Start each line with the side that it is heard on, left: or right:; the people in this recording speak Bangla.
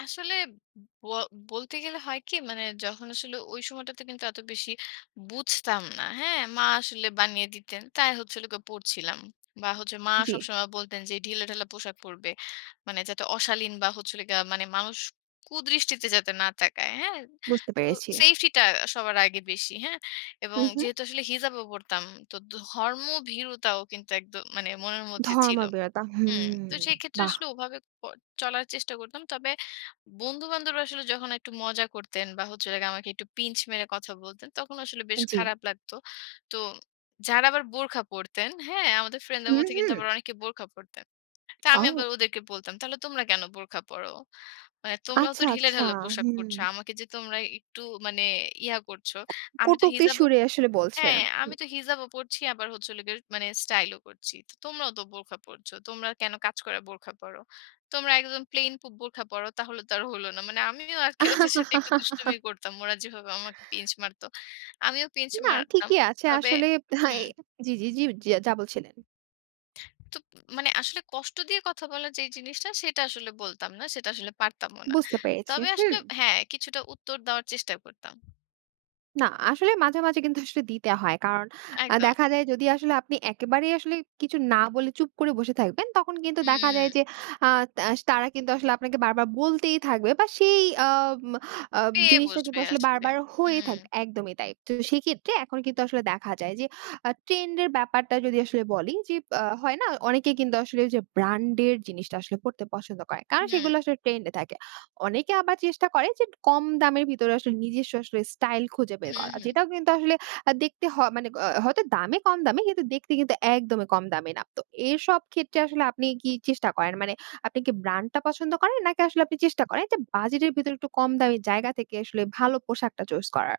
left: আসলে ব বলতে গেলে হয় কি মানে যখন আসলে ওই সময়টাতে কিন্তু এত বেশি বুঝতাম না। হ্যাঁ, মা আসলে বানিয়ে দিতেন। তাই হচ্ছিলো গো পড়ছিলাম। বা হচ্ছে মা
right: জি।
left: সবসময় বলতেন যে ঢিলা-ঢালা পোশাক পড়বে। মানে যাতে অশালীন বা হচ্ছে হলো গিয়ে মানে মানুষ কুদৃষ্টিতে যাতে না তাকায়। হ্যাঁ?
right: বুঝতে
left: তো
right: পেরেছি।
left: সেফটিটা সবার আগে বেশি হ্যাঁ,
right: হু,
left: এবং
right: হু।
left: যেহেতু আসলে হিজাব ও পড়তাম তো ধর্মভীরুতাও কিন্তু একদ মানে মনের মধ্যে ছিলো।
right: ধর্মভীরতা হু
left: হুম তো সেই ক্ষেত্রে
right: বাহ!
left: আসলে ওভাবে ক চলার চেষ্টা করতাম। তবে বন্ধু-বান্ধবরা আসলে যখন একটু মজা করতেন বা হচ্ছে হলো গিয়ে আমাকে একটু পিঞ্চ মেরে কথা বলতেন তখন আসলে বেশ
right: জি।
left: খারাপ লাগতো। তো যারা আবার বোরখা পড়তেন, হ্যাঁ, আমাদের
right: হু,
left: ফ্রেন্ডসদের মধ্যে কিন্তু
right: হু।
left: আবার অনেকে বোরখা পড়তেন। তো আমি
right: অউ
left: আবার ওদেরকে বলতাম তাহলে তোমরা কেন বোরখা পরো? মানে তোমরাও তো
right: আচ্ছা, আচ্ছা।
left: ঢিলে-ঢালা পোশাক পড়ছ।
right: হুম।
left: আমাকে যে তোমরা একটু মানে ইয়া করছ। আমি তো
right: কটুক্তি
left: হিজাবও
right: সুরে আসলে বলছে?
left: হ্যাঁ,
right: হু।
left: আমি তো হিজাবও পড়ছি আবার হচ্ছে হলো গিয়ে স্টাইল ও করছি। তো তোমরাও তো বোরখা পড়ছো। তোমরা কেন কাজ করা বোরখা পড়ো? তোমরা একদম প্লেন প বোরখা পড়ো তাহলে তো আর হলো না। মানে আমিও আজকে ওদের সাথে একটু দুষ্টুমি করতাম। ওরা যেভাবে আমাকে পিঞ্চ মারতো। আমিও পিঞ্চ
right: না,
left: মারতাম।
right: ঠিকই আছে,
left: তবে
right: আসলে হ্যাঁয়
left: হুম।
right: জি, জি, জি যা বলছিলেন।
left: তোপ মানে আসলে কষ্ট দিয়ে কথা বলার যেই জিনিসটা সেটা আসলে বলতাম না। সেটা আসলে পারতামও না।
right: বুঝতে পেরেছি,
left: তবে
right: হু।
left: আসলে হ্যাঁ, কিছুটা উত্তর দেওয়ার চেষ্টা করতাম।
right: না আসলে মাঝে, মাঝে কিন্তু আসলে দিতে হয়। কারণ আ
left: একদম।
right: দেখা যায় যদি আসলে আপনি একেবারেই আসলে কিছু না বলে চুপ করে বসে থাকবেন তখন কিন্তু দেখা যায়
left: হু।
right: যে আ তা তারা কিন্তু আসলে আপনাকে বারবার বলতেই থাকবে বা সেই আম আব
left: পেয়ে
right: জিনিসটা
left: বসবে
right: কিন্তু আসলে
left: আসলে।
right: বারবার হয়ে থাক
left: হুম।
right: একদমই তাই। তো সেক্ষেত্রে এখন কিন্তু আসলে দেখা যায় যে আ ট্রেন্ড এর ব্যাপারটা যদি আসলে বলি, যে আ হয় না? অনেকে কিন্তু আসলে যে ব্র্যান্ড এর জিনিসটা আসলে পড়তে পছন্দ করে। কারণ
left: হুম।
right: সেগুলো আসলে ট্রেন্ড এ থাকে। অনেকে আবার চেষ্টা করে যে কম দামের ভেতরে আসলে নিজস্ব আসলে স্টাইল খুঁজে বের
left: হু,
right: করা।
left: হু।
right: যেটাও কিন্তু আসলে আ দেখতে হ মানে গ হয়তো দামে কম দামি কিন্তু দেখতে কিন্তু একদমই কম দামি না। তো এরসব ক্ষেত্রে আসলে আপনি কি চেষ্টা করেন? মানে আপনি কি ব্র্যান্ডটা পছন্দ করেন? নাকি আসলে আপনি চেষ্টা করেন যে বাজেট এর ভেতরে একটু কম দামি জায়গা থেকে আসলে ভালো পোশাকটা চুস করা